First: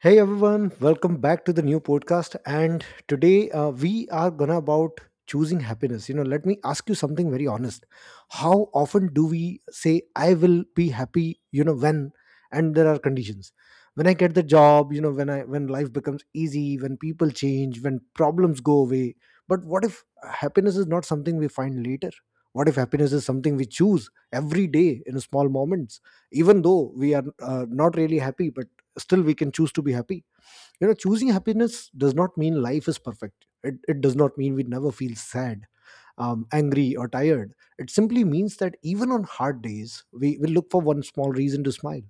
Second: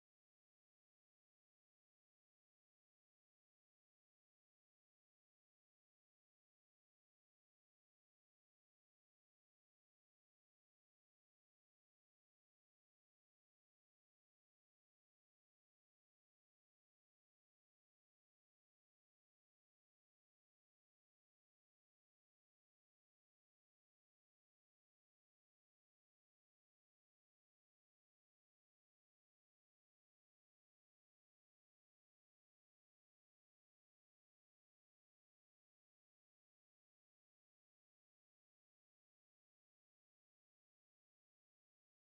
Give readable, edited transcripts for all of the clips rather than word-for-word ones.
Hey everyone, welcome back to the new podcast. And today we are gonna about choosing happiness. You know, let me ask you something very honest. How often do we say I will be happy? And there are conditions. When I get the job, when life becomes easy, when people change, when problems go away. But what if happiness is not something we find later? What if happiness is something we choose every day in small moments? Even though we are not really happy, but still we can choose to be happy. Choosing happiness does not mean life is perfect. It does not mean we never feel sad, angry or tired. It simply means that even on hard days we will look for one small reason to smile.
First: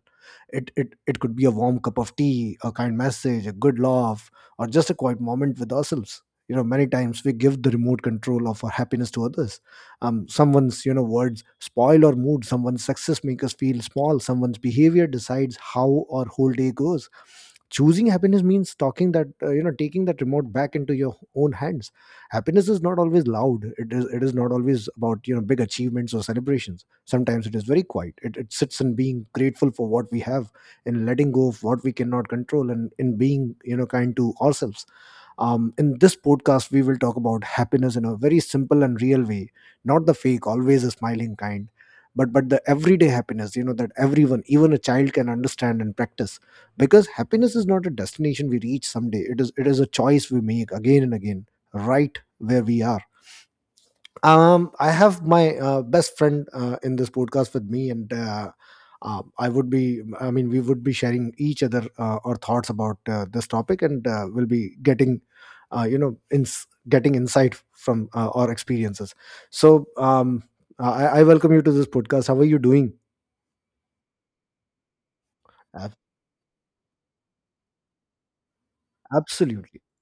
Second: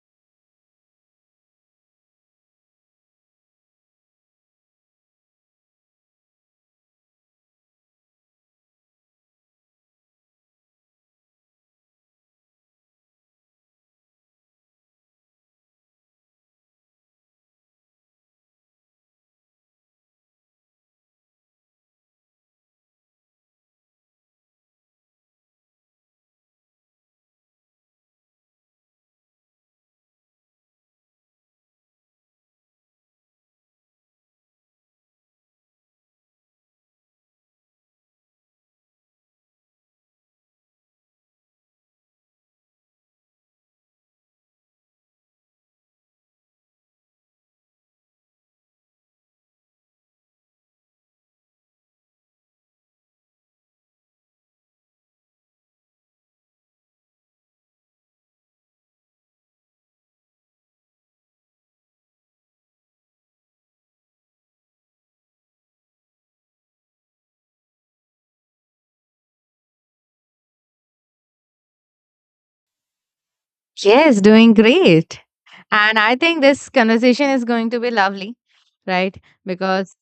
It could be a warm cup of tea, a kind message, a good laugh, or just a quiet moment with ourselves. Many times we give the remote control of our happiness to others. Someone's words spoil our mood. Someone's success make us feel small. Someone's behavior decides how our whole day goes. Choosing happiness means talking that you know taking that remote back into your own hands. Happiness is not always loud. It is not always about big achievements or celebrations. Sometimes it is very quiet. It sits in being grateful for what we have, in letting go of what we cannot control, and in being kind to ourselves. In this podcast, we will talk about happiness in a very simple and real way, not the fake, always a smiling kind, but the everyday happiness. You know that everyone, even a child, can understand and practice, because happiness is not a destination we reach someday. It is a choice we make again and again, right where we are. I have my best friend in this podcast with me, and I would be I mean we would be sharing each other our thoughts about this topic, and we'll be getting insight from our experiences. So I welcome you to this podcast. How are you doing? Yes, doing great. Ab- And I think this conversation is going to be lovely, right? absolutely Because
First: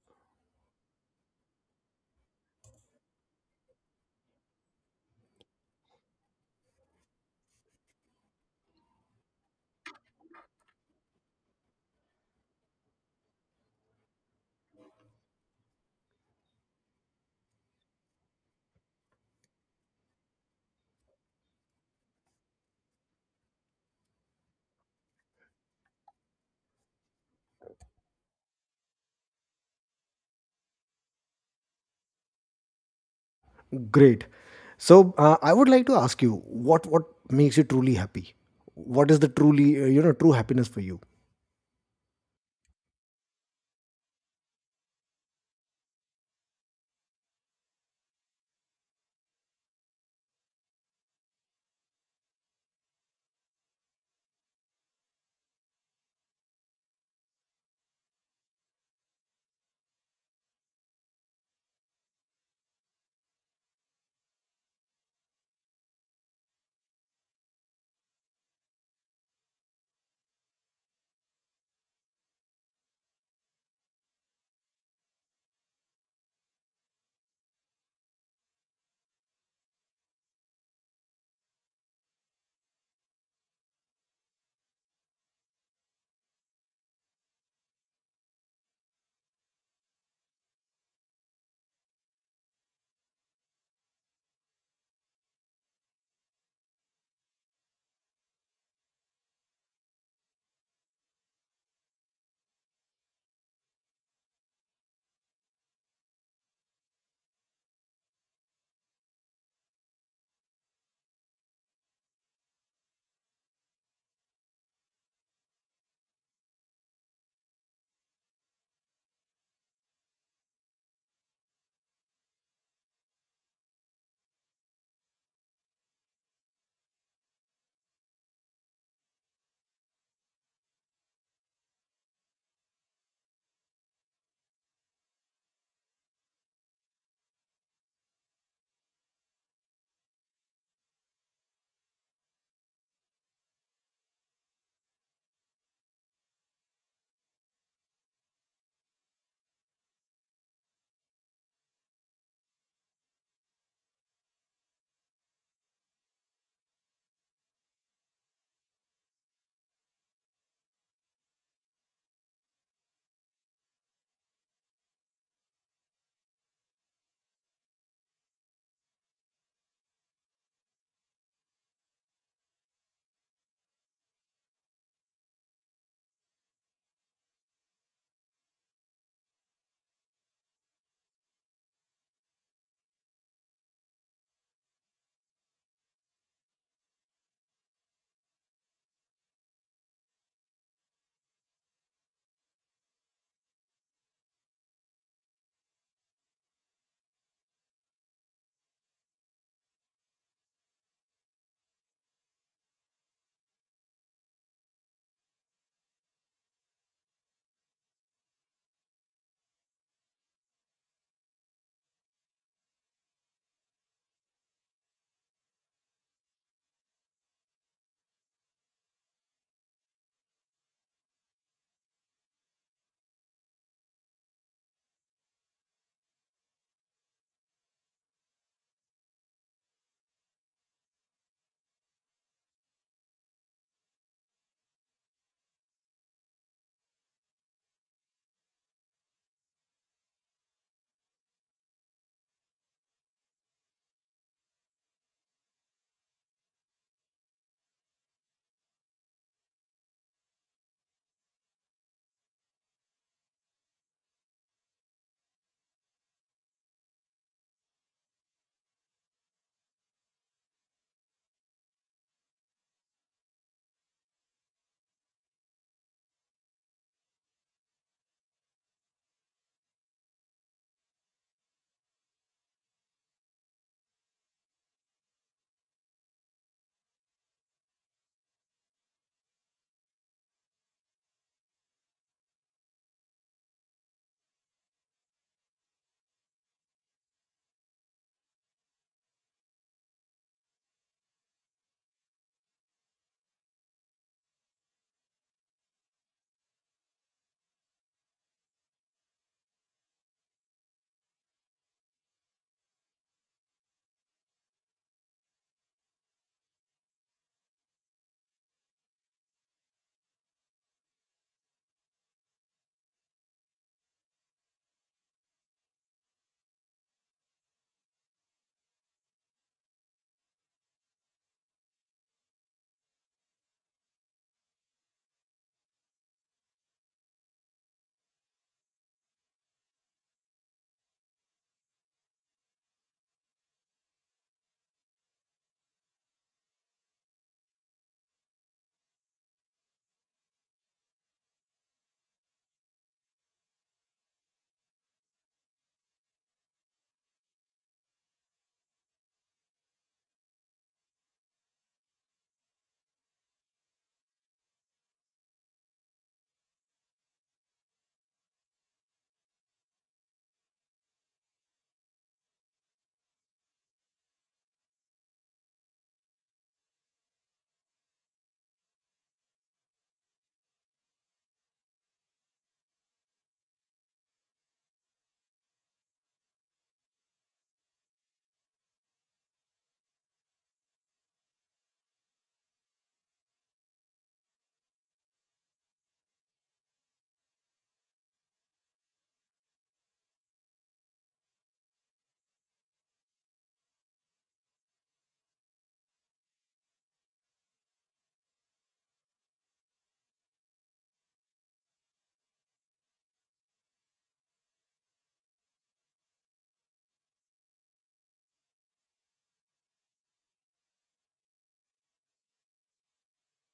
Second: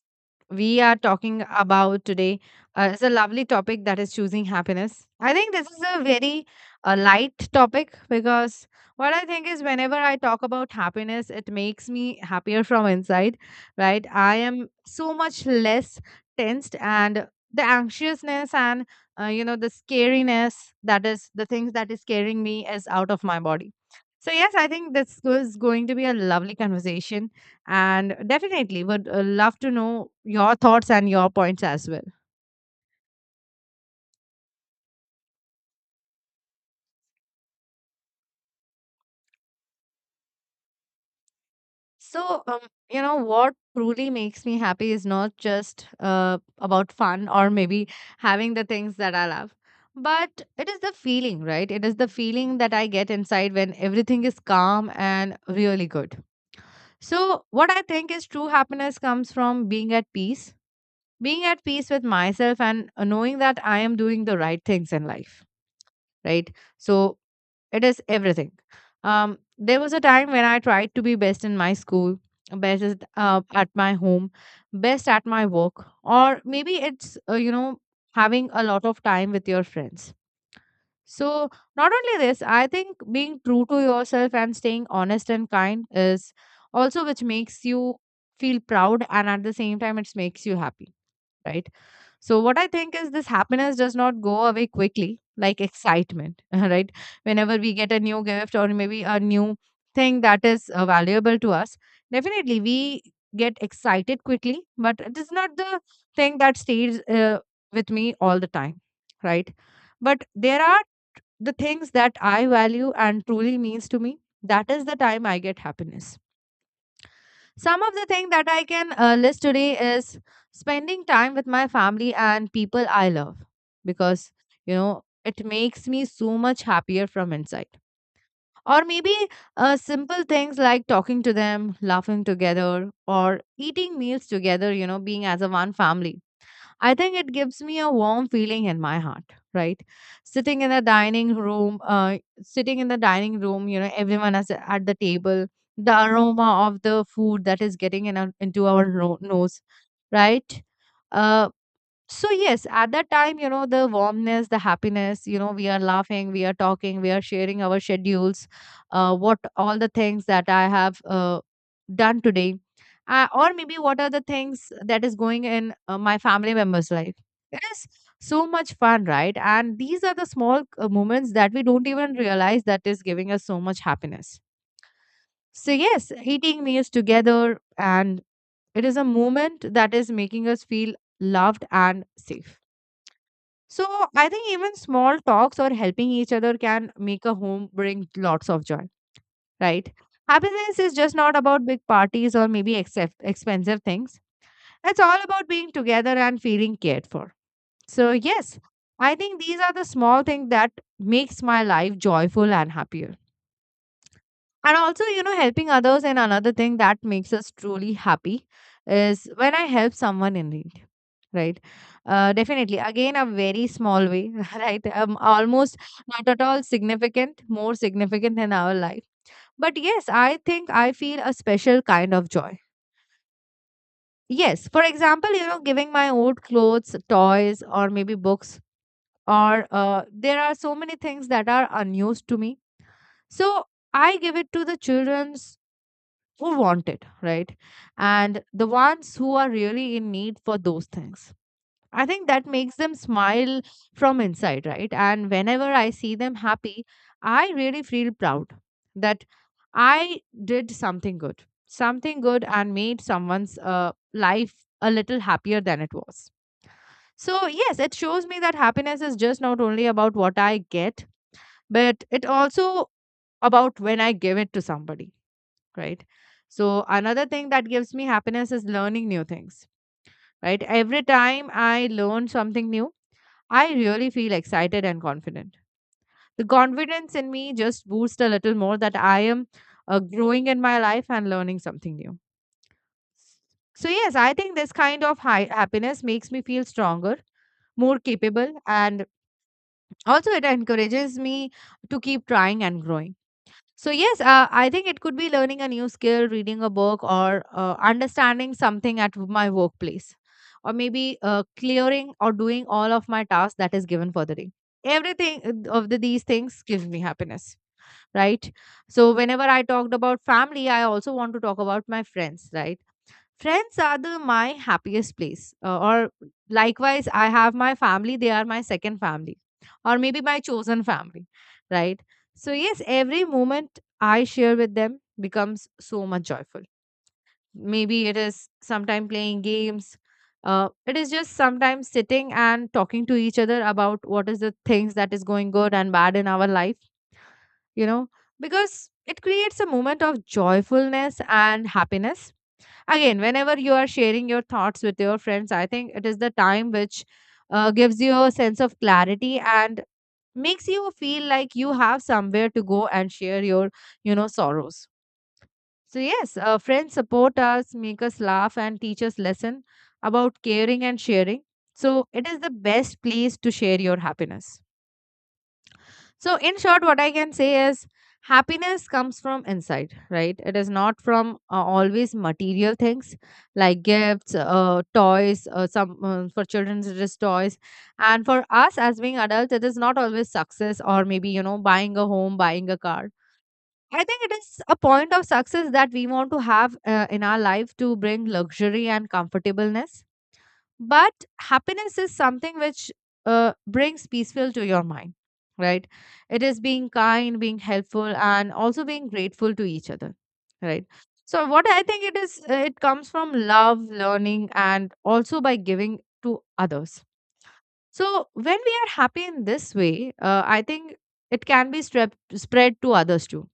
we are talking about today is a lovely topic that is choosing happiness. I think this is a very light topic because what I think is whenever I talk about happiness, it makes me happier from inside, right? I am so much less tensed and the anxiousness and you know the scariness that is the things that is scaring me is out of my body. So yes, I think this is going to be a lovely conversation and definitely would love to know your thoughts and your points as well. Great. So I would like to ask you, what makes you truly happy. What is the truly you know true happiness for you? So, you know, what truly makes me happy is not just about fun or maybe having the things that I love, but it is the feeling, right? It is the feeling that I get inside when everything is calm and really good. So, what I think is true happiness comes from being at peace with myself, and knowing that I am doing the right things in life, right? So, it is everything. There was a time when I tried to be best in my school, at my home, best at my work, or maybe it's, you know, having a lot of time with your friends. So, not only this, I think being true to yourself and staying honest and kind is also which makes you feel proud and at the same time, it makes you happy, right? So, what I think is this happiness does not go away quickly, like excitement, right? Whenever we get a new gift or maybe a new thing that is valuable to us, definitely we get excited quickly, but it is not the thing that stays with me all the time, right? But there are the things that I value and truly means to me. That is the time I get happiness. Some of the things that I can list today is spending time with my family and people I love because, you know, it makes me so much happier from inside. Or maybe simple things like talking to them, laughing together, or eating meals together, you know, being as a one family. I think it gives me a warm feeling in my heart, right? Sitting in the dining room, you know, everyone is at the table, the aroma of the food that is getting in into our nose, right? Uh, so yes, at that time, you know, the warmness, the happiness, you know, we are laughing, we are talking, we are sharing our schedules, what all the things that I have done today, or maybe what are the things that is going in my family members' life. It is so much fun, right? And these are the small moments that we don't even realize that is giving us so much happiness. So yes, eating meals together, and it is a moment that is making us feel loved and safe. So I think even small talks or helping each other can make a home bring lots of joy, right? Happiness is just not about big parties or maybe except expensive things. It's all about being together and feeling cared for. So yes, I think these are the small things that makes my life joyful and happier. And also, you know, helping others and another thing that makes us truly happy is when I help someone in need. Right. Definitely. Again, a very small way, right? Almost not at all significant, more significant in our life. But yes, I think I feel a special kind of joy. Yes. For example, you know, giving my old clothes, toys, or maybe books, or there are so many things that are unused to me. So I give it to the children who want it, right? And the ones who are really in need for those things. I think that makes them smile from inside, right? And whenever I see them happy, I really feel proud that I did something good and made someone's life a little happier than it was. So, yes, it shows me that happiness is just not only about what I get, but it also about when I give it to somebody, right? So, another thing that gives me happiness is learning new things, right? Every time I learn something new, I really feel excited and confident. The confidence in me just boosts a little more that I am growing in my life and learning something new. So, yes, I think this kind of high happiness makes me feel stronger, more capable, and also it encourages me to keep trying and growing. So, yes, I think it could be learning a new skill, reading a book, or understanding something at my workplace, or maybe clearing or doing all of my tasks that is given for the day. Everything these things give me happiness, right? So, whenever I talked about family, I also want to talk about my friends, right? Friends are the my happiest place or likewise I have my family. They are my second family, or maybe my chosen family, right? So yes, every moment I share with them becomes so much joyful. Maybe it is sometime playing games, it is just sometimes sitting and talking to each other about what is the things that is going good and bad in our life, you know, because it creates a moment of joyfulness and happiness. Again, whenever you are sharing your thoughts with your friends, I think it is the time which gives you a sense of clarity and makes you feel like you have somewhere to go and share your, you know, sorrows. So yes, friends support us, make us laugh, and teach us lesson about caring and sharing. So it is the best place to share your happiness. So, in short, what I can say is happiness comes from inside, right? It is not from always material things like gifts, toys. Some for children, it is toys, and for us as being adults, it is not always success or maybe you know buying a home, buying a car. I think it is a point of success that we want to have in our life to bring luxury and comfortableness, but happiness is something which brings peaceful to your mind, right? It is being kind, being helpful and also being grateful to each other, right? So what I think it is, it comes from love, learning and also by giving to others. So when we are happy in this way, I think it can be spread to others too.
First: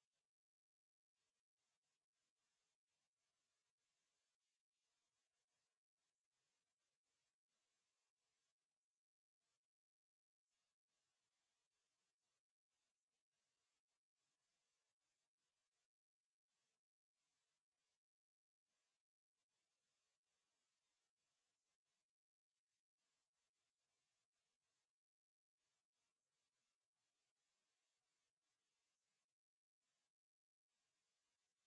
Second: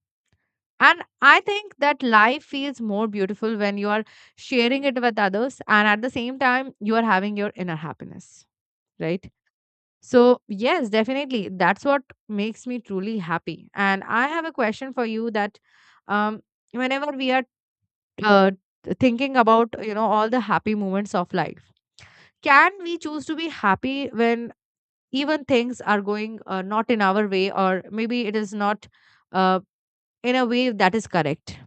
And I think that life feels more beautiful when you are sharing it with others and at the same time you are having your inner happiness, right? So, yes, definitely that's what makes me truly happy. And I have a question for you that, um whenever we are uh, thinking about, you know, all the happy moments of life, can we choose to be happy when even things are going not in our way or maybe it is not uh, in a way that is correct?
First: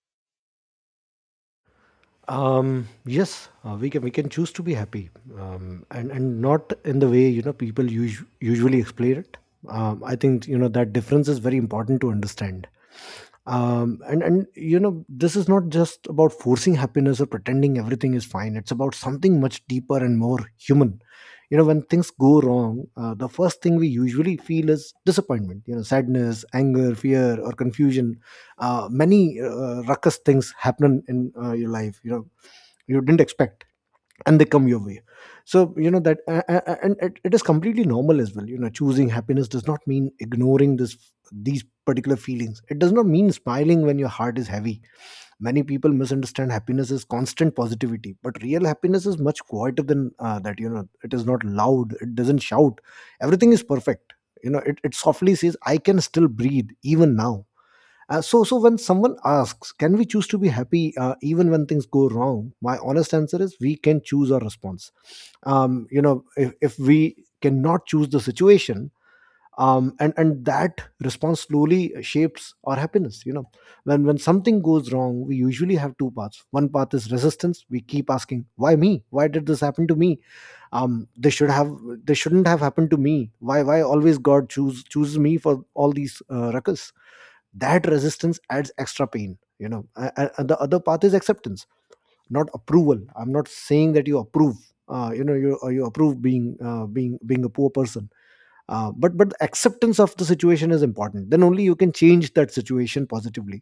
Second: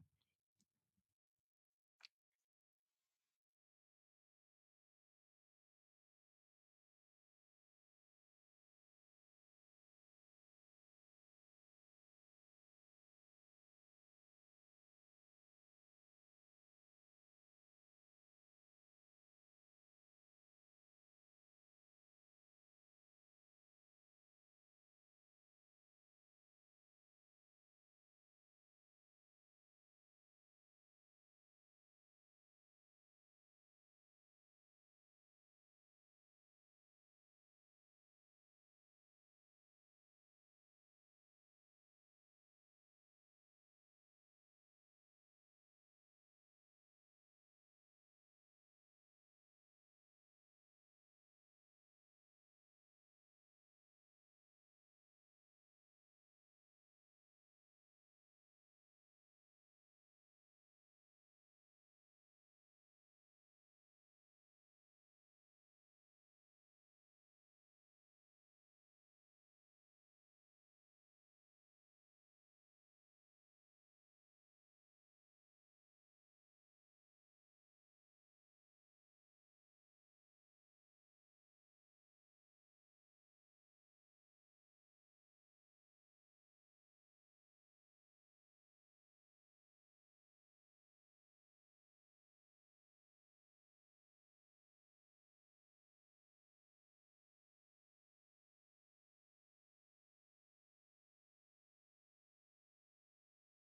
Yes, we can choose to be happy, and not in the way people usually explain it. I think that difference is very important to understand. And this is not just about forcing happiness or pretending everything is fine. It's about something much deeper and more human. You know, when things go wrong, the first thing we usually feel is disappointment. You know, sadness, anger, fear, or confusion. Many ruckus things happen in your life. You know, you didn't expect, and they come your way. So you know that a- a- and it is completely normal as well. Choosing happiness does not mean ignoring this these particular feelings. It does not mean smiling when your heart is heavy. Many people misunderstand happiness as constant positivity, but real happiness is much quieter than that. You know it is not loud. It doesn't shout everything is perfect. It softly says, "I can still breathe even now." So when someone asks, "Can we choose to be happy even when things go wrong?" My honest answer is, we can choose our response. If we cannot choose the situation, and that response slowly shapes our happiness. You know, when something goes wrong, we usually have two paths. One path is resistance. We keep asking, "Why me? Why did this happen to me? Um, they should have, they shouldn't have happened to me. Why always God chooses me for all these ruckus?" That resistance adds extra pain. And the other path is acceptance, not approval. I'm not saying that you approve. Being a poor person. But acceptance of the situation is important. Then only you can change that situation positively.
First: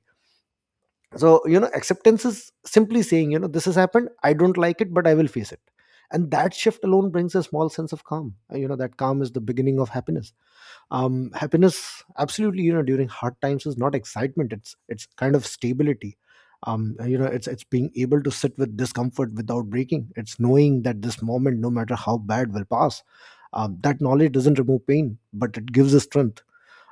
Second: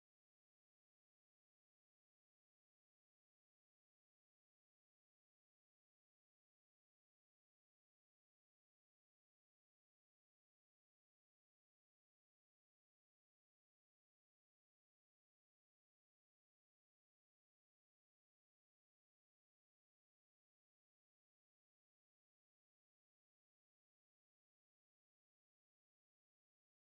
So acceptance is simply saying, "This has happened, I don't like it, but I will face it." And that shift alone brings a small sense of calm. That calm is the beginning of happiness. Happiness absolutely, during hard times, is not excitement. It's kind of stability. It's being able to sit with discomfort without breaking. It's knowing that this moment, no matter how bad, will pass. That knowledge doesn't remove pain, but it gives us strength.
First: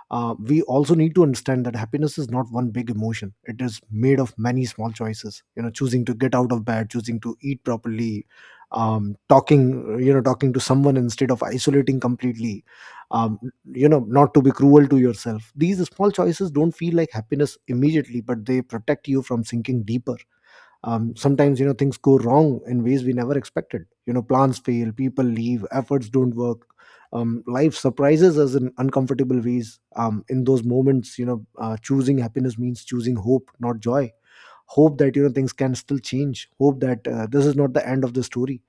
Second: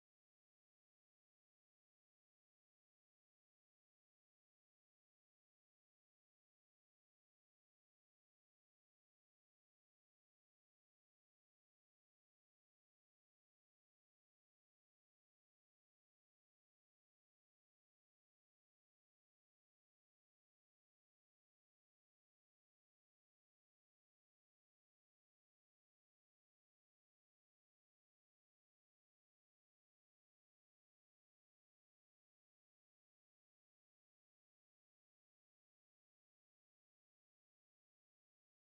We also need to understand that happiness is not one big emotion. It is made of many small choices. Choosing to get out of bed, choosing to eat properly. Um, talking you know talking to someone instead of isolating completely. Um, you know not to be cruel to yourself. These small choices don't feel like happiness immediately, but they protect you from sinking deeper. Sometimes, things go wrong in ways we never expected. Plans fail, people leave, efforts don't work. Life surprises us in uncomfortable ways. In those moments, choosing happiness means choosing hope, not joy. Hope that, things can still change. Hope that, this is not the end of the story.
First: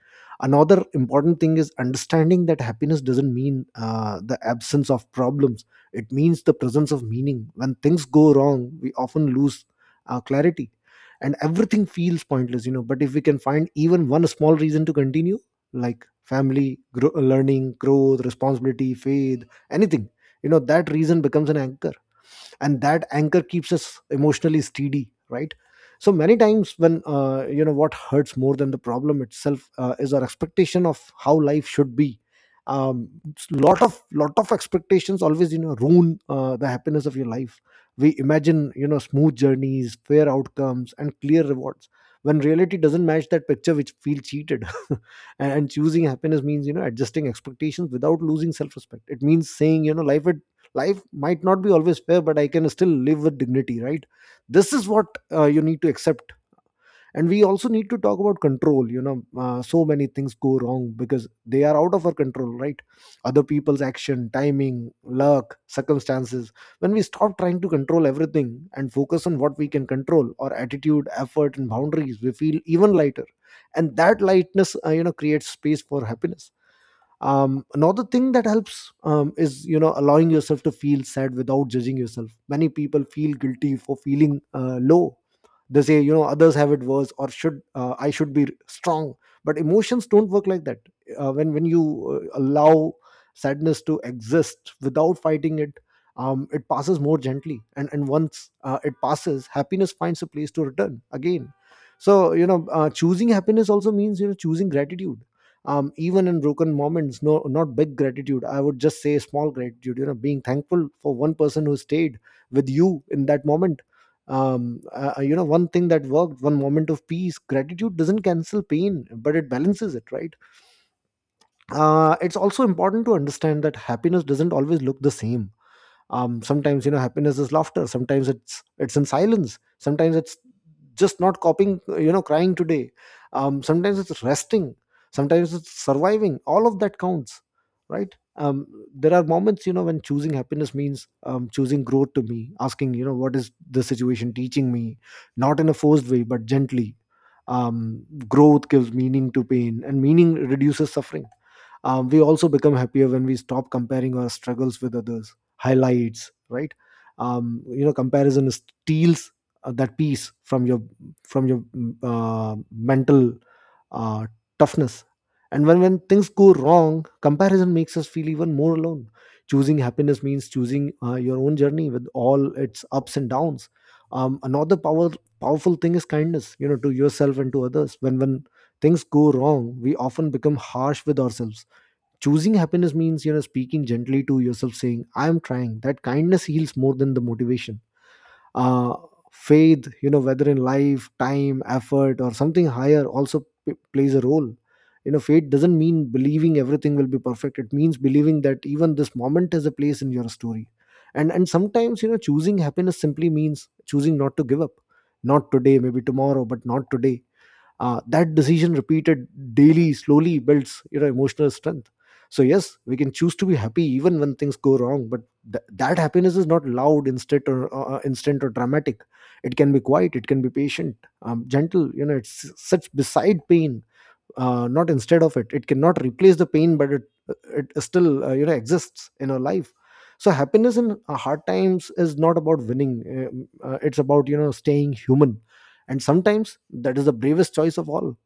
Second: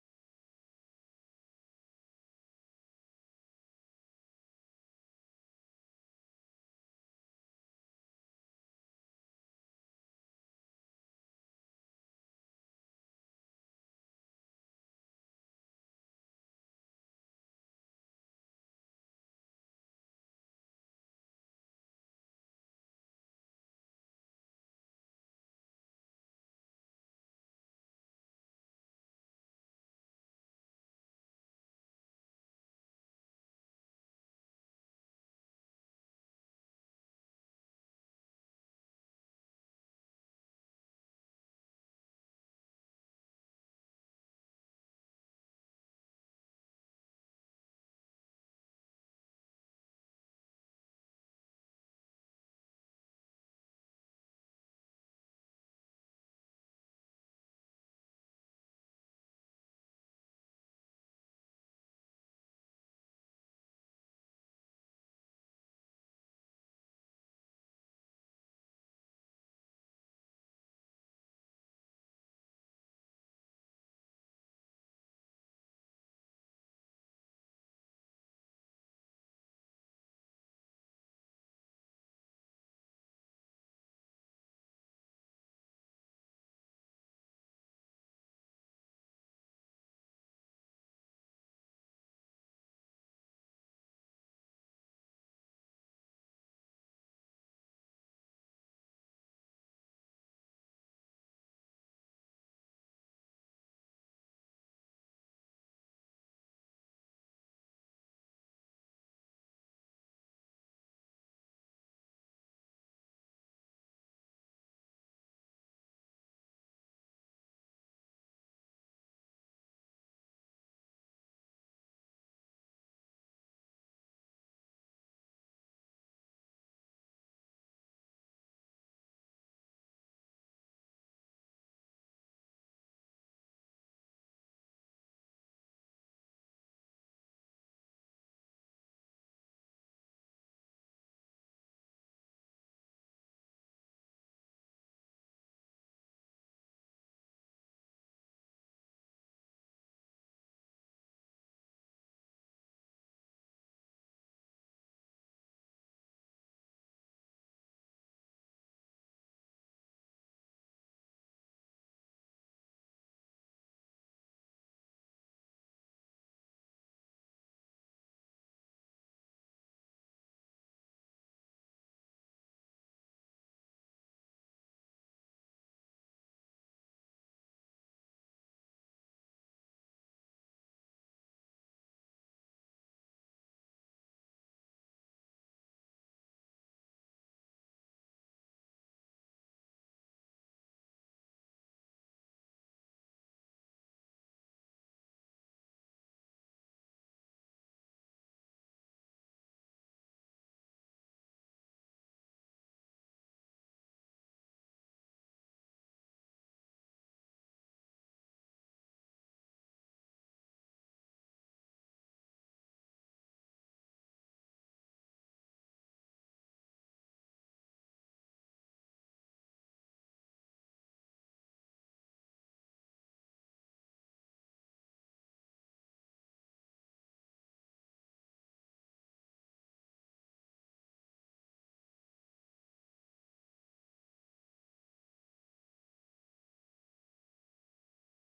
Another important thing is understanding that happiness doesn't mean the absence of problems. It means the presence of meaning. When things go wrong, we often lose clarity, and everything feels pointless. But if we can find even one small reason to continue, like family, learning, growth, responsibility, faith, anything, that reason becomes an anchor. And that anchor keeps us emotionally steady, right? So many times when, what hurts more than the problem itself, is our expectation of how life should be. Um, lot of lot of expectations always, ruin the happiness of your life. We imagine, smooth journeys, fair outcomes, and clear rewards. When reality doesn't match that picture, which feel cheated. And choosing happiness means, adjusting expectations without losing self-respect. It means saying, Life might not be always fair, but I can still live with dignity," right? This is what you need to accept. And we also need to talk about control. So many things go wrong because they are out of our control, right? Other people's action, timing, luck, circumstances. When we stop trying to control everything and focus on what we can control, our attitude, effort and boundaries, we feel even lighter. And that lightness creates space for happiness. Another thing that helps, is, allowing yourself to feel sad without judging yourself. Many people feel guilty for feeling low. They say, others have it worse, or should I should be strong. But emotions don't work like that. When you allow sadness to exist without fighting it, it passes more gently, and once it passes, happiness finds a place to return again. So choosing happiness also means, choosing gratitude, even in broken moments. No, not big gratitude, I would just say small gratitude. Being thankful for one person who stayed with you in that moment. One thing that worked, one moment of peace. Gratitude doesn't cancel pain, but it balances it, right? It's also important to understand that happiness doesn't always look the same. Sometimes, happiness is laughter, sometimes it's in silence, sometimes it's just not copying, crying today. Sometimes it's resting, sometimes it's surviving. All of that counts, right? There are moments, when choosing happiness means, choosing growth, to me asking, what is the situation teaching me, not in a forced way but gently. Growth gives meaning to pain, and meaning reduces suffering. We also become happier when we stop comparing our struggles with others highlights, right? Comparison steals that peace from your mental uh, toughness. And when things go wrong, comparison makes us feel even more alone. Choosing happiness means choosing your own journey with all its ups and downs. Another powerful thing is kindness, to yourself and to others, when things Go wrong, we often become harsh with ourselves. Choosing happiness means, speaking gently to yourself, saying, I am trying. That kindness heals more than the motivation. uh, Faith, whether in life, time, effort, or something higher, also plays a role. Faith doesn't mean believing everything will be perfect. It means believing that even this moment has a place in your story. And sometimes, choosing happiness simply means choosing not to give up. Not today, maybe tomorrow, but not today. That decision repeated daily slowly builds, emotional strength. So yes, we can choose to be happy even when things go wrong, but that happiness is not loud, instant, or instant or dramatic. It can be quiet, it can be patient, gentle. It's such beside pain, not instead of it. It cannot replace the pain, but it still, exists in our life. So happiness in hard times is not about winning. It's about, staying human. And sometimes that is the bravest choice of all.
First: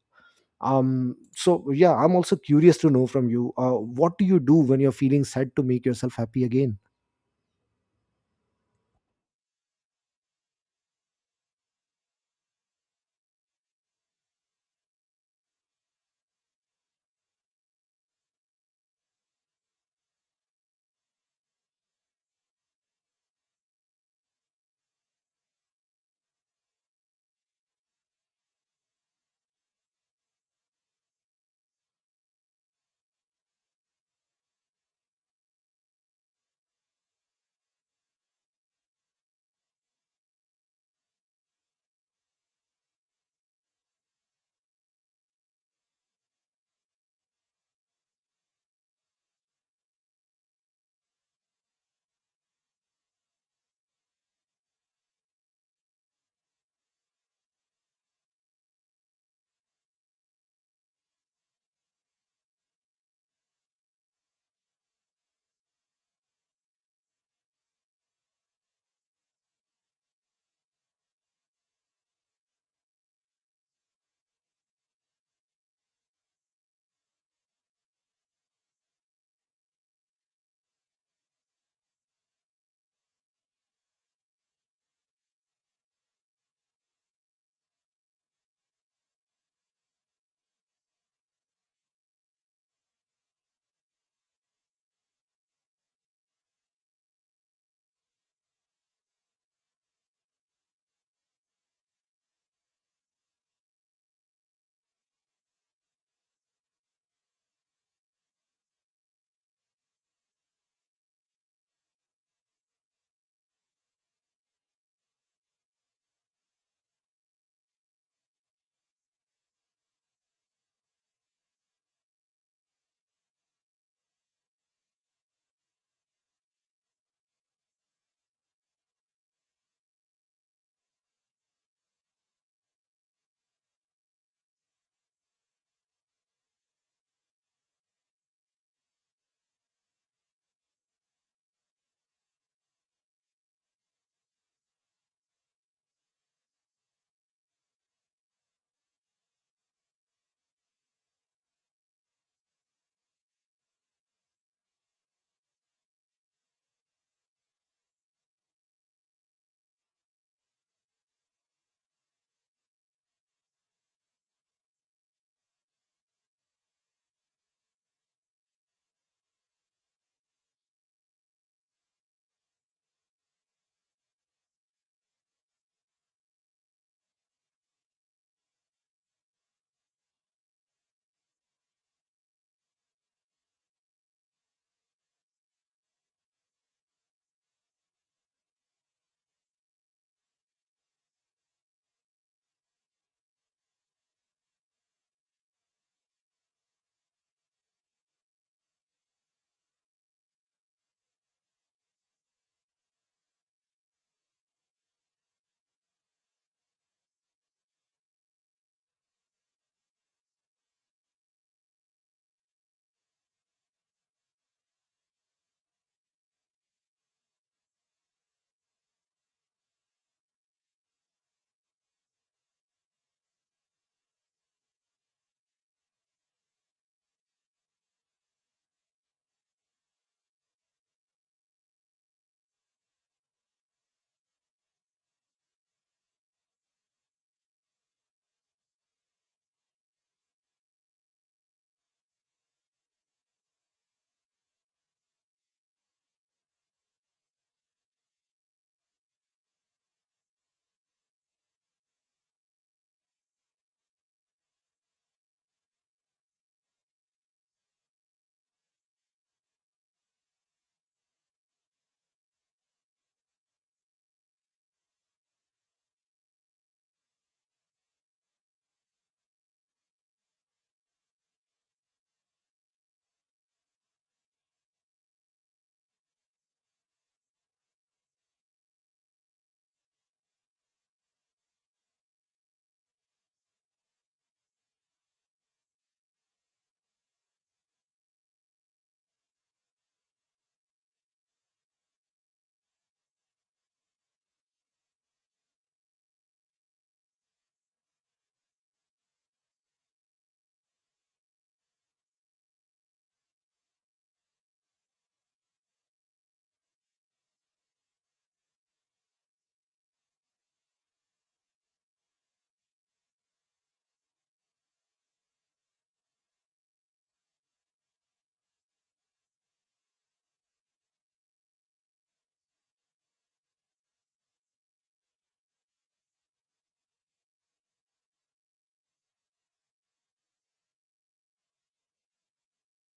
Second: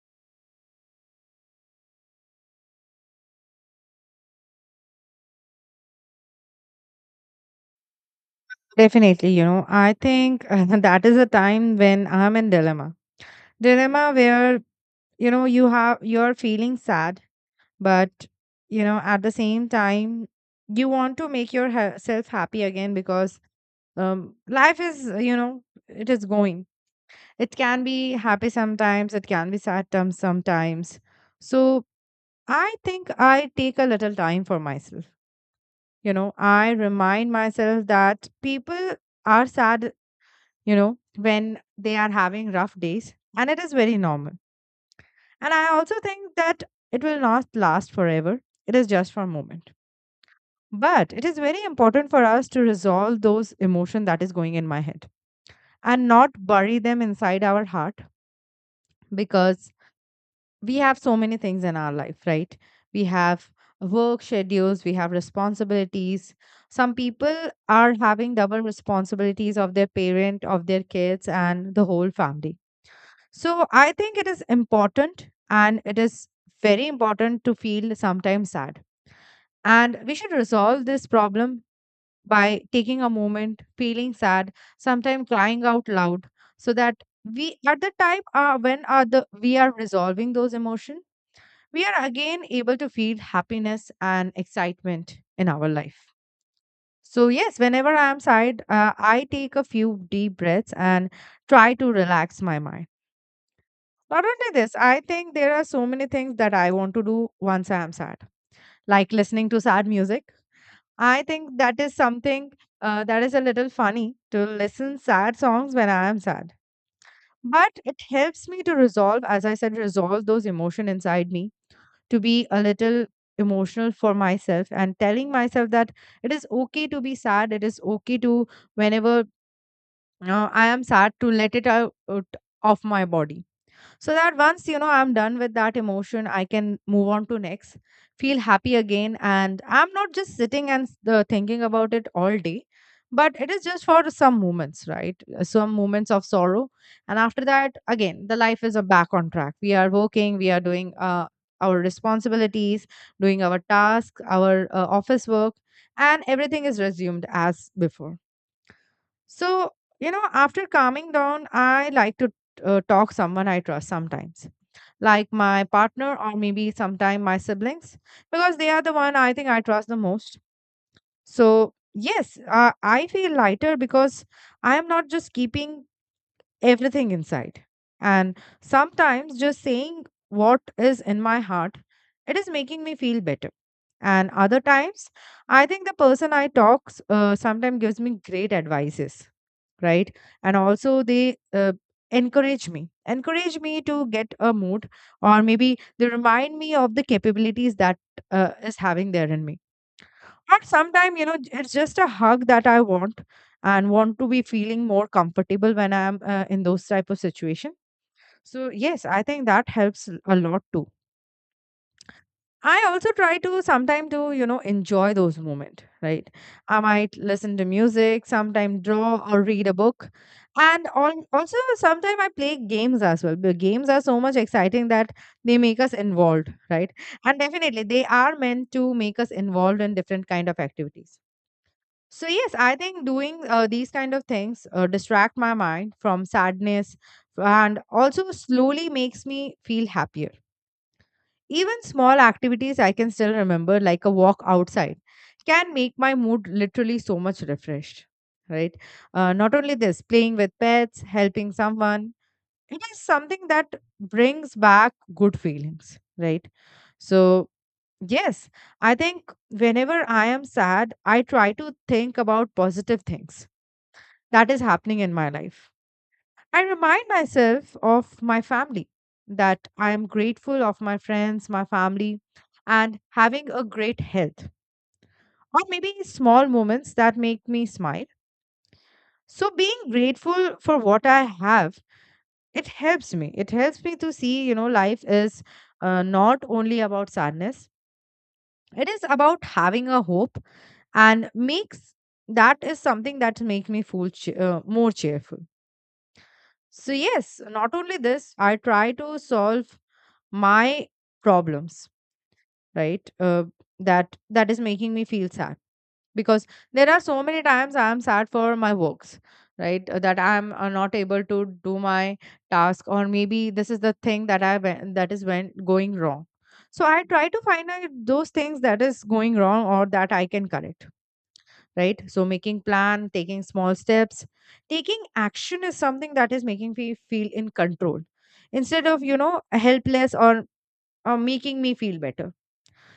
So yeah, I'm also curious to know from you, what do you do when you're feeling sad to make yourself happy again? Definitely, you know, I think that is a time when I'm in dilemma. Dilemma where, you know, you're feeling sad, but you know, at the same time you want to make yourself happy again because life is, you know, it is going. It can be happy sometimes, it can be sad times sometimes. So I think I take a little time for myself. You know, I remind myself that people are sad, you know, when they are having rough days, and it is very normal. And I also think that it will not last forever. It is just for a moment. But it is very important for us to resolve those emotion that is going in my head and not bury them inside our heart because we have so many things in our life, right? We have work schedules, we have responsibilities. Some people are having double responsibilities of their parent, of their kids, and the whole family. So I think it is important and it is very important to feel sometimes sad. And we should resolve this problem by taking a moment, feeling sad, sometimes crying out loud, so that we at the time when are the we are resolving those emotions, we are again able to feel happiness and excitement in our life. So, yes, whenever I am sad, I take a few deep breaths and try to relax my mind. Not only this, I think there are so many things that I want to do once I am sad, like listening to sad music. I think that is something that is a little funny to listen sad songs when I am sad. But it helps me to resolve, as I said, resolve those emotion inside me to be a little emotional for myself and telling myself that it is okay to be sad, it is okay to, whenever I am sad, to let it out of my body so that once I'm done with that emotion I can move on to next, feel happy again, and I'm not just sitting and thinking about it all day. But it is just for some moments, right? Some moments of sorrow, and after that again the life is back on track. We are working, we are doing our responsibilities, doing our tasks, our office work, and everything is resumed as before. So, you know, after calming down I like to talk someone I trust sometimes, like my partner or maybe sometime my siblings, because they are the one I think I trust the most. So yes, I feel lighter because I am not just keeping everything inside. And sometimes just saying what is in my heart, it is making me feel better. And other times, I think the person I talks sometimes gives me great advices, right? And also they encourage me to get a mood, or maybe they remind me of the capabilities that is having there in me. And sometimes, you know, it's just a hug that I want and want to be feeling more comfortable when I'm in those type of situation. So yes, I think that helps a lot too. I also try to sometimes to, you know, enjoy those moments, right? I might listen to music, sometimes draw or read a book. And also sometimes I play games as well. The games are so much exciting that they make us involved, right? And definitely they are meant to make us involved in different kind of activities. So yes, I think doing these kind of things distract my mind from sadness and also slowly makes me feel happier. Even small activities I can still remember, like a walk outside, can make my mood literally so much refreshed, right? Not only this, playing with pets, helping someone, it is something that brings back good feelings, right? So yes, I think whenever I am sad, I try to think about positive things that is happening in my life. I remind myself of my family, that I am grateful of my friends, my family, and having a great health, or maybe small moments that make me smile. So being grateful for what I have, it helps me. It helps me to see, you know, life is not only about sadness. It is about having a hope and makes, that is something that make me feel more cheerful. So, yes, not only this, I try to solve my problems, right? That is making me feel sad because there are so many times I am sad for my works, right? That I am not able to do my task, or maybe this is the thing that I went, that is when going wrong. So I try to find out those things that is going wrong or that I can correct, right? So making plan, taking small steps, taking action is something that is making me feel in control instead of, you know, helpless, or making me feel better.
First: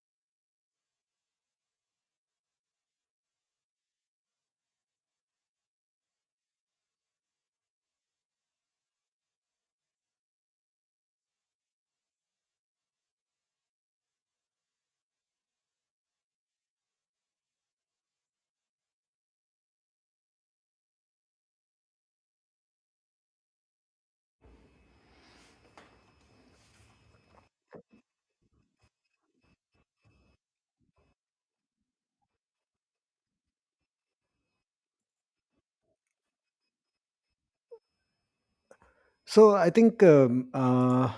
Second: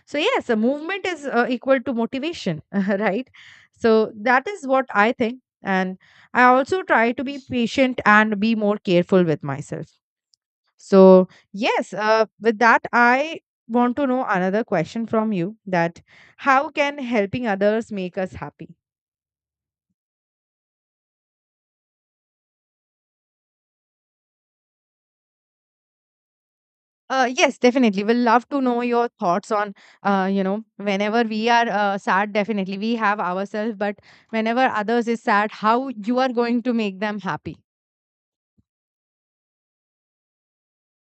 So yes, a movement is equal to motivation right? So that is what I think. And I also try to be patient and be more careful with myself. So yes, with that I want to know another question from you, that how can helping others make us happy? Yes, definitely. We'll love to know your thoughts on, you know, whenever we are sad, definitely we have ourselves, but whenever others is sad, how you are going to make them happy. So I think,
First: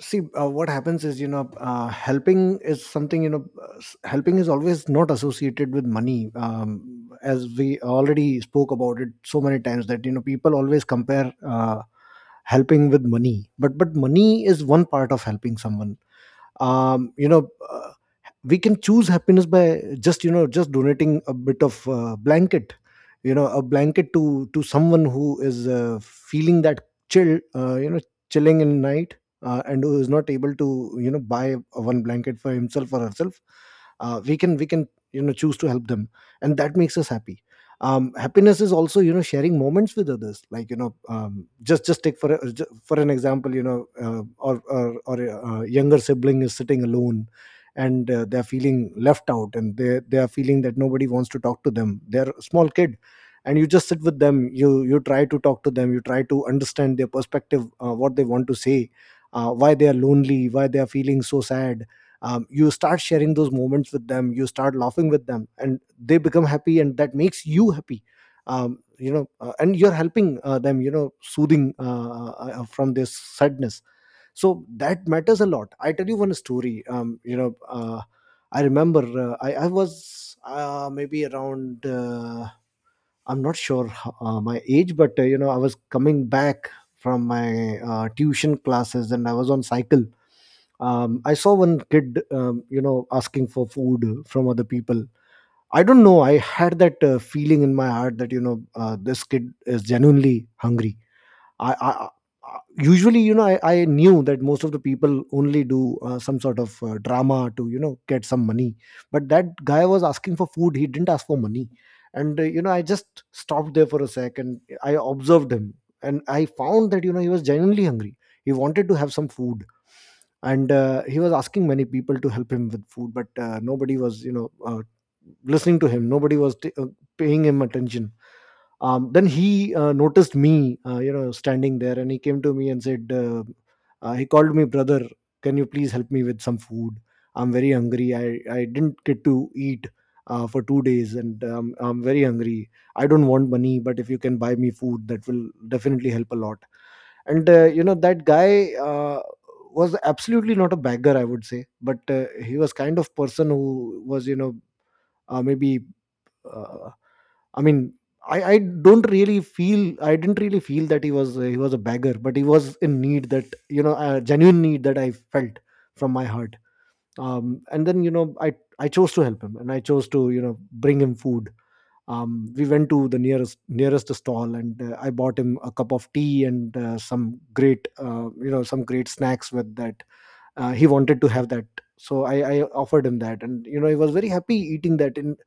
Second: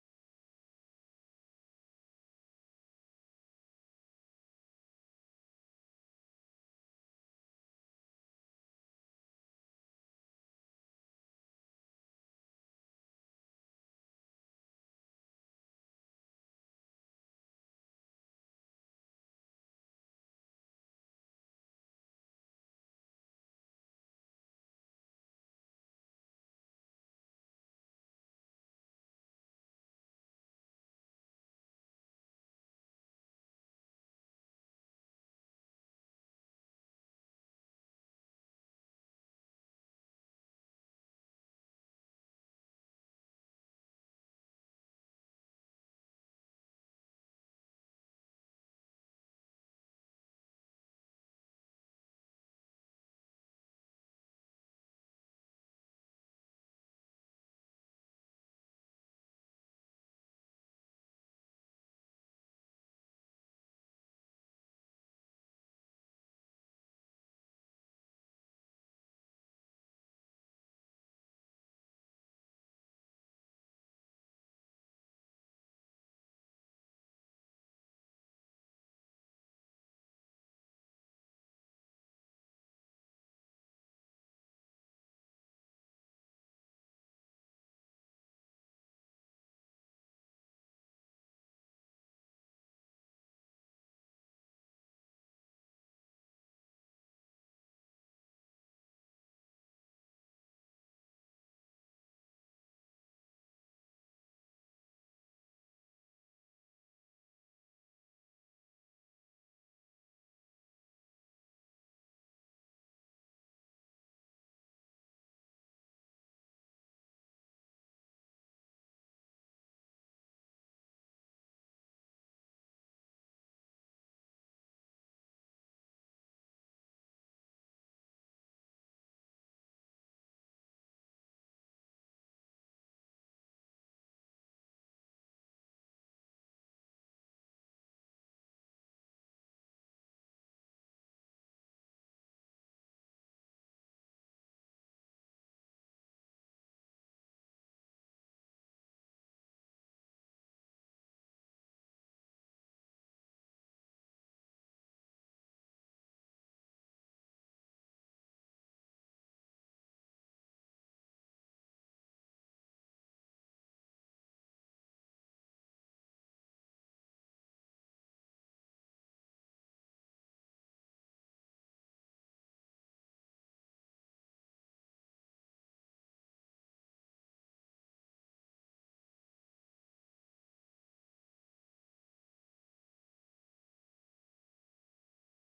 see what happens is, you know helping is something helping is always not associated with money, as we already spoke about it so many times, that people always compare helping with money. But money is one part of helping someone. um, you know uh, we can choose happiness by just, just donating a bit of blanket, a blanket to someone who is feeling that chill, chilling in night, and who is not able to, buy a one blanket for himself or herself. We can, choose to help them, and that makes us happy. Happiness is also, sharing moments with others. Like, just take for an example, you know or a, younger sibling is sitting alone, and they're feeling left out, and they are feeling that nobody wants to talk to them. They're a small kid, and you just sit with them. You try to talk to them, you try to understand their perspective, what they want to say, why they are lonely, why they are feeling so sad. You start sharing those moments with them, you start laughing with them, and they become happy, and that makes you happy. And you're helping them, soothing from this sadness. So that matters a lot. I tell you one story. I remember, I was maybe around, I'm not sure my age, but I was coming back from my tuition classes, and I was on cycle. I saw one kid, asking for food from other people. I don't know, I had that feeling in my heart that, this kid is genuinely hungry. I usually, I knew that most of the people only do some sort of drama to, get some money. But that guy was asking for food, he didn't ask for money. And I just stopped there for a sec and I observed him, and I found that, he was genuinely hungry. He wanted to have some food. And he was asking many people to help him with food, but nobody was, listening to him. Nobody was paying him attention. Then he noticed me, standing there, and he came to me and said, he called me brother, can you please help me with some food? I'm very hungry, I didn't get to eat for 2 days, and I'm very hungry. I don't want money, but if you can buy me food, that will definitely help a lot. And, that guy, was absolutely not a beggar, I would say. But he was kind of person who was, maybe Uh, I mean, I don't really feel, I didn't really feel that he was, he was a beggar, but he was in need. That, a genuine need that I felt from my heart. And then, I chose to help him, and I chose to, bring him food. We went to the nearest stall, and I bought him a cup of tea, and some great, some great snacks with that. He wanted to have that, so I offered him that, and, he was very happy eating that. And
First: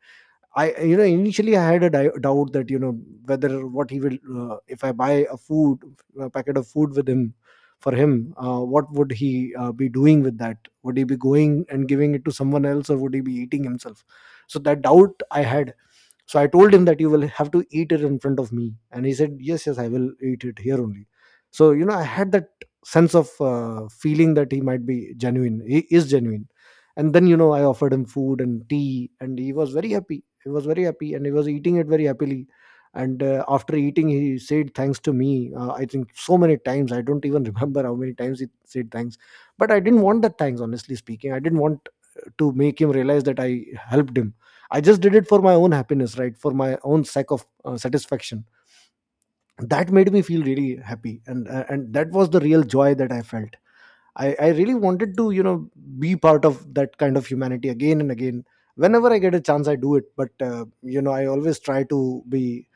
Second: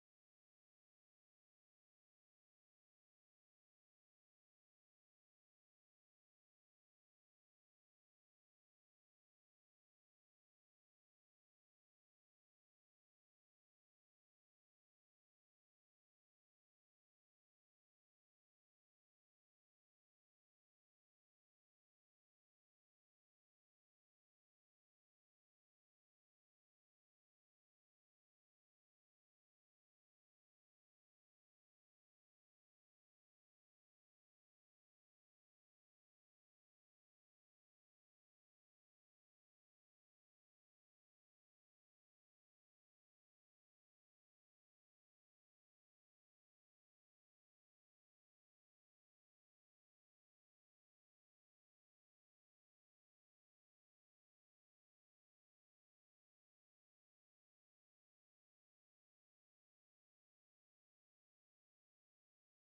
I you know initially I had a doubt that, whether what he will, if I buy a food, a packet of food with him, for him, what would he be doing with that? Would he be going and giving it to someone else, or would he be eating himself? So that doubt I had. So I told him that, you will have to eat it in front of me. And he said, yes, yes, I will eat it here only. So, I had that sense of feeling that he might be genuine, he is genuine. And then, I offered him food and tea, and he was very happy. He was very happy, and he was eating it very happily. And after eating, he said thanks to me. I think so many times, I don't even remember how many times he said thanks. But I didn't want that thanks, honestly speaking. I didn't want to make him realize that I helped him. I just did it for my own happiness, right? For my own sake of satisfaction. That made me feel really happy, and that was the real joy that I felt. I really wanted to, be part of that kind of humanity again and again. Whenever I get a chance, I do it. But I always try to be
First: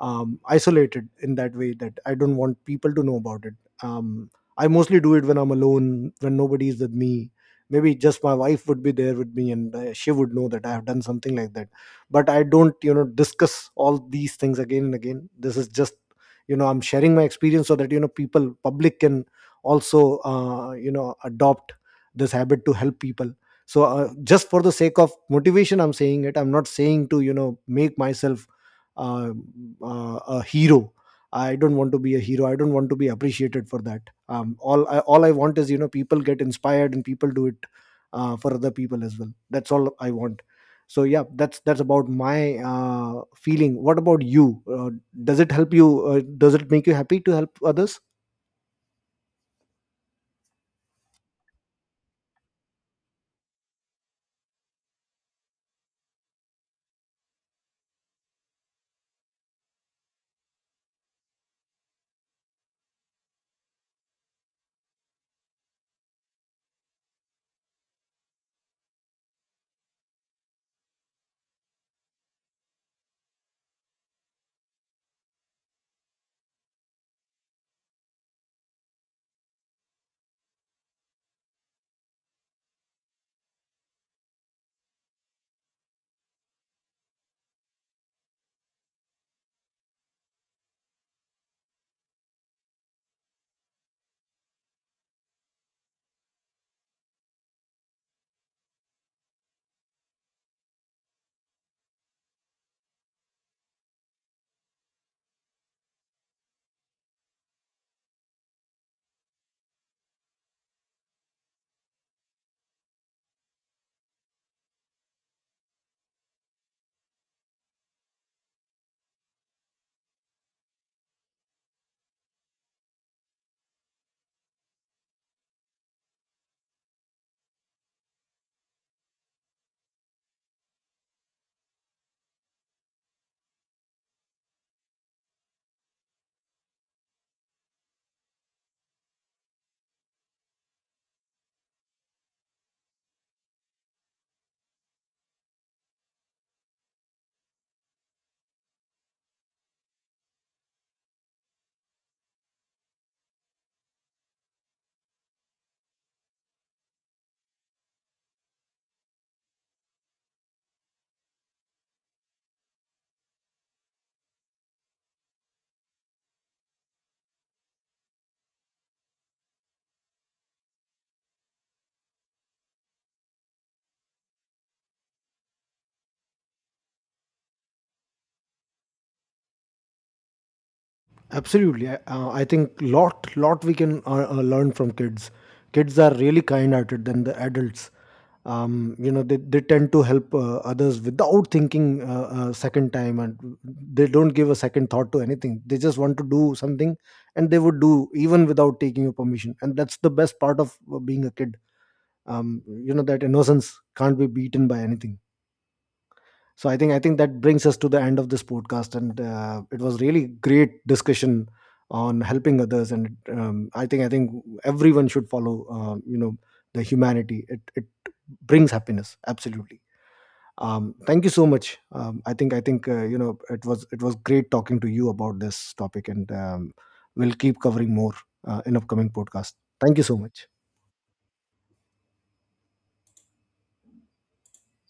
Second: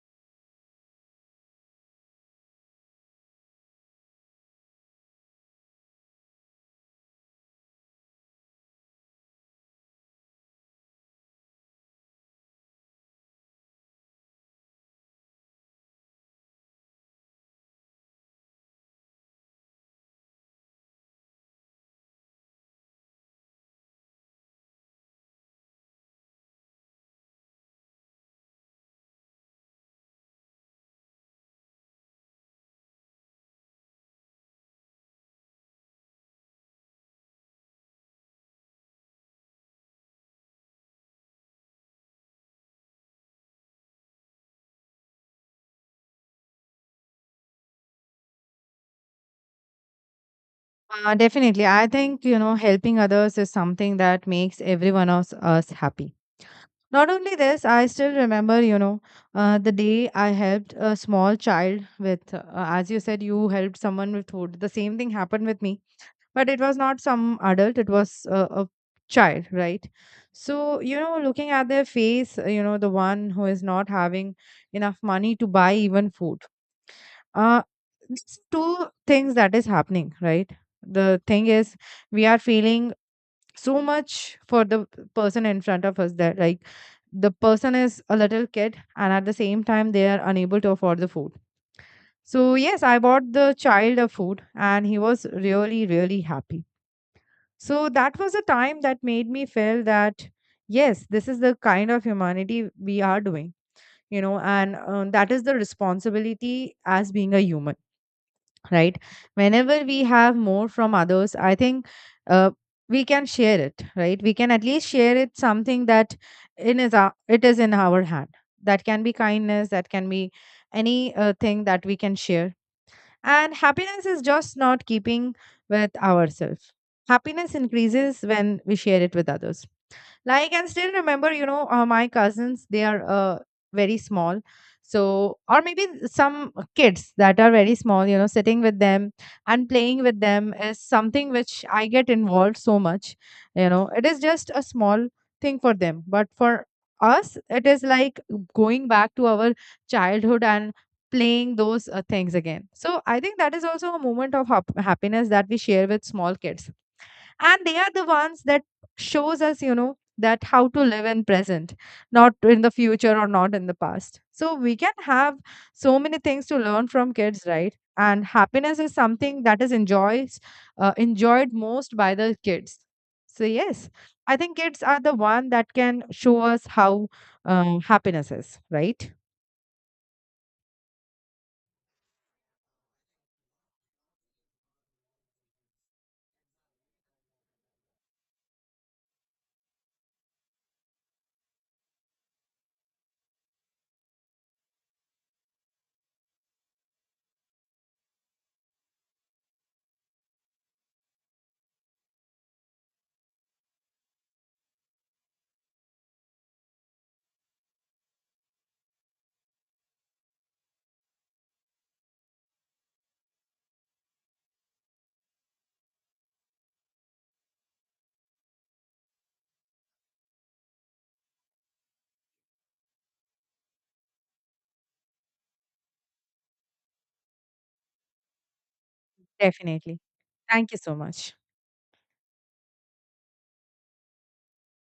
isolated in that way, that I don't want people to know about it. Um, I mostly do it when I'm alone, when nobody is with me. Maybe just my wife would be there with me, and she would know that I have done something like that. But I don't, discuss all these things again and again. This is just, I'm sharing my experience so that, people, public can also, adopt this habit to help people. So just for the sake of motivation, I'm saying it. I'm not saying to, make myself uh, a hero. I don't want to be a hero, I don't want to be appreciated for that. All I want is, people get inspired and people do it for other people as well. That's all I want. So yeah, that's about my feeling. What about you? Does it help you? Does it make you happy to help others? Definitely. I think, you know, helping others is something that makes every one of us happy. Not only this, I still remember, you know, the day I helped a small child with, as you said, you helped someone with food. The same thing happened with me, but it was not some adult, it was a child, right? So, you know, looking at their face, you know, the one who is not having enough money to buy even food. Uh, there's two things that is happening, right? The thing is, we are feeling so much for the person in front of us that, like, the person is a little kid and at the same time they are unable to afford the food. So yes, I bought the child a food and he was really, really happy. So that was a time that made me feel that yes, this is the kind of humanity we are doing, you know. And that is the responsibility as being a human, right? Whenever we have more from others, I think uh, we can share it, right? We can at least share it, something that in is our, it is in our hand. That can be kindness, that can be any thing that we can share. And happiness is just not keeping with ourselves. Happiness increases when we share it with others. Like, I can still remember, you know, my cousins, they are very small, so, or maybe some kids that are very small, you know, sitting with them and playing with them is something which I get involved so much. You know, it is just a small thing for them, but for us it is like going back to our childhood and playing those things again. So I think that is also a moment of happiness that we share with small kids. And they are the ones that shows us, you know, that how to live in present, not in the future or not in the past. So we can have so many things to learn from kids, right? And happiness is something that is enjoys enjoyed most by the kids. So yes, I think kids are the one that can show us how happiness is, right? Absolutely. I think, lot lot we can learn from kids. Kids are really kind-hearted than the adults. They tend to help others without thinking second time, and they don't give a second thought to anything. They just want to do something, and they would do even without taking your permission. And that's the best part of being a kid. That innocence can't be beaten by anything. So I think that brings us to the end of this podcast, and it was really great discussion on helping others. And I think everyone should follow, the humanity. It brings happiness, absolutely. Thank you so much. I think you know it was, it was great talking to you about this topic, and we'll keep covering more in upcoming podcast. Thank Definitely, you so much. thank you so much.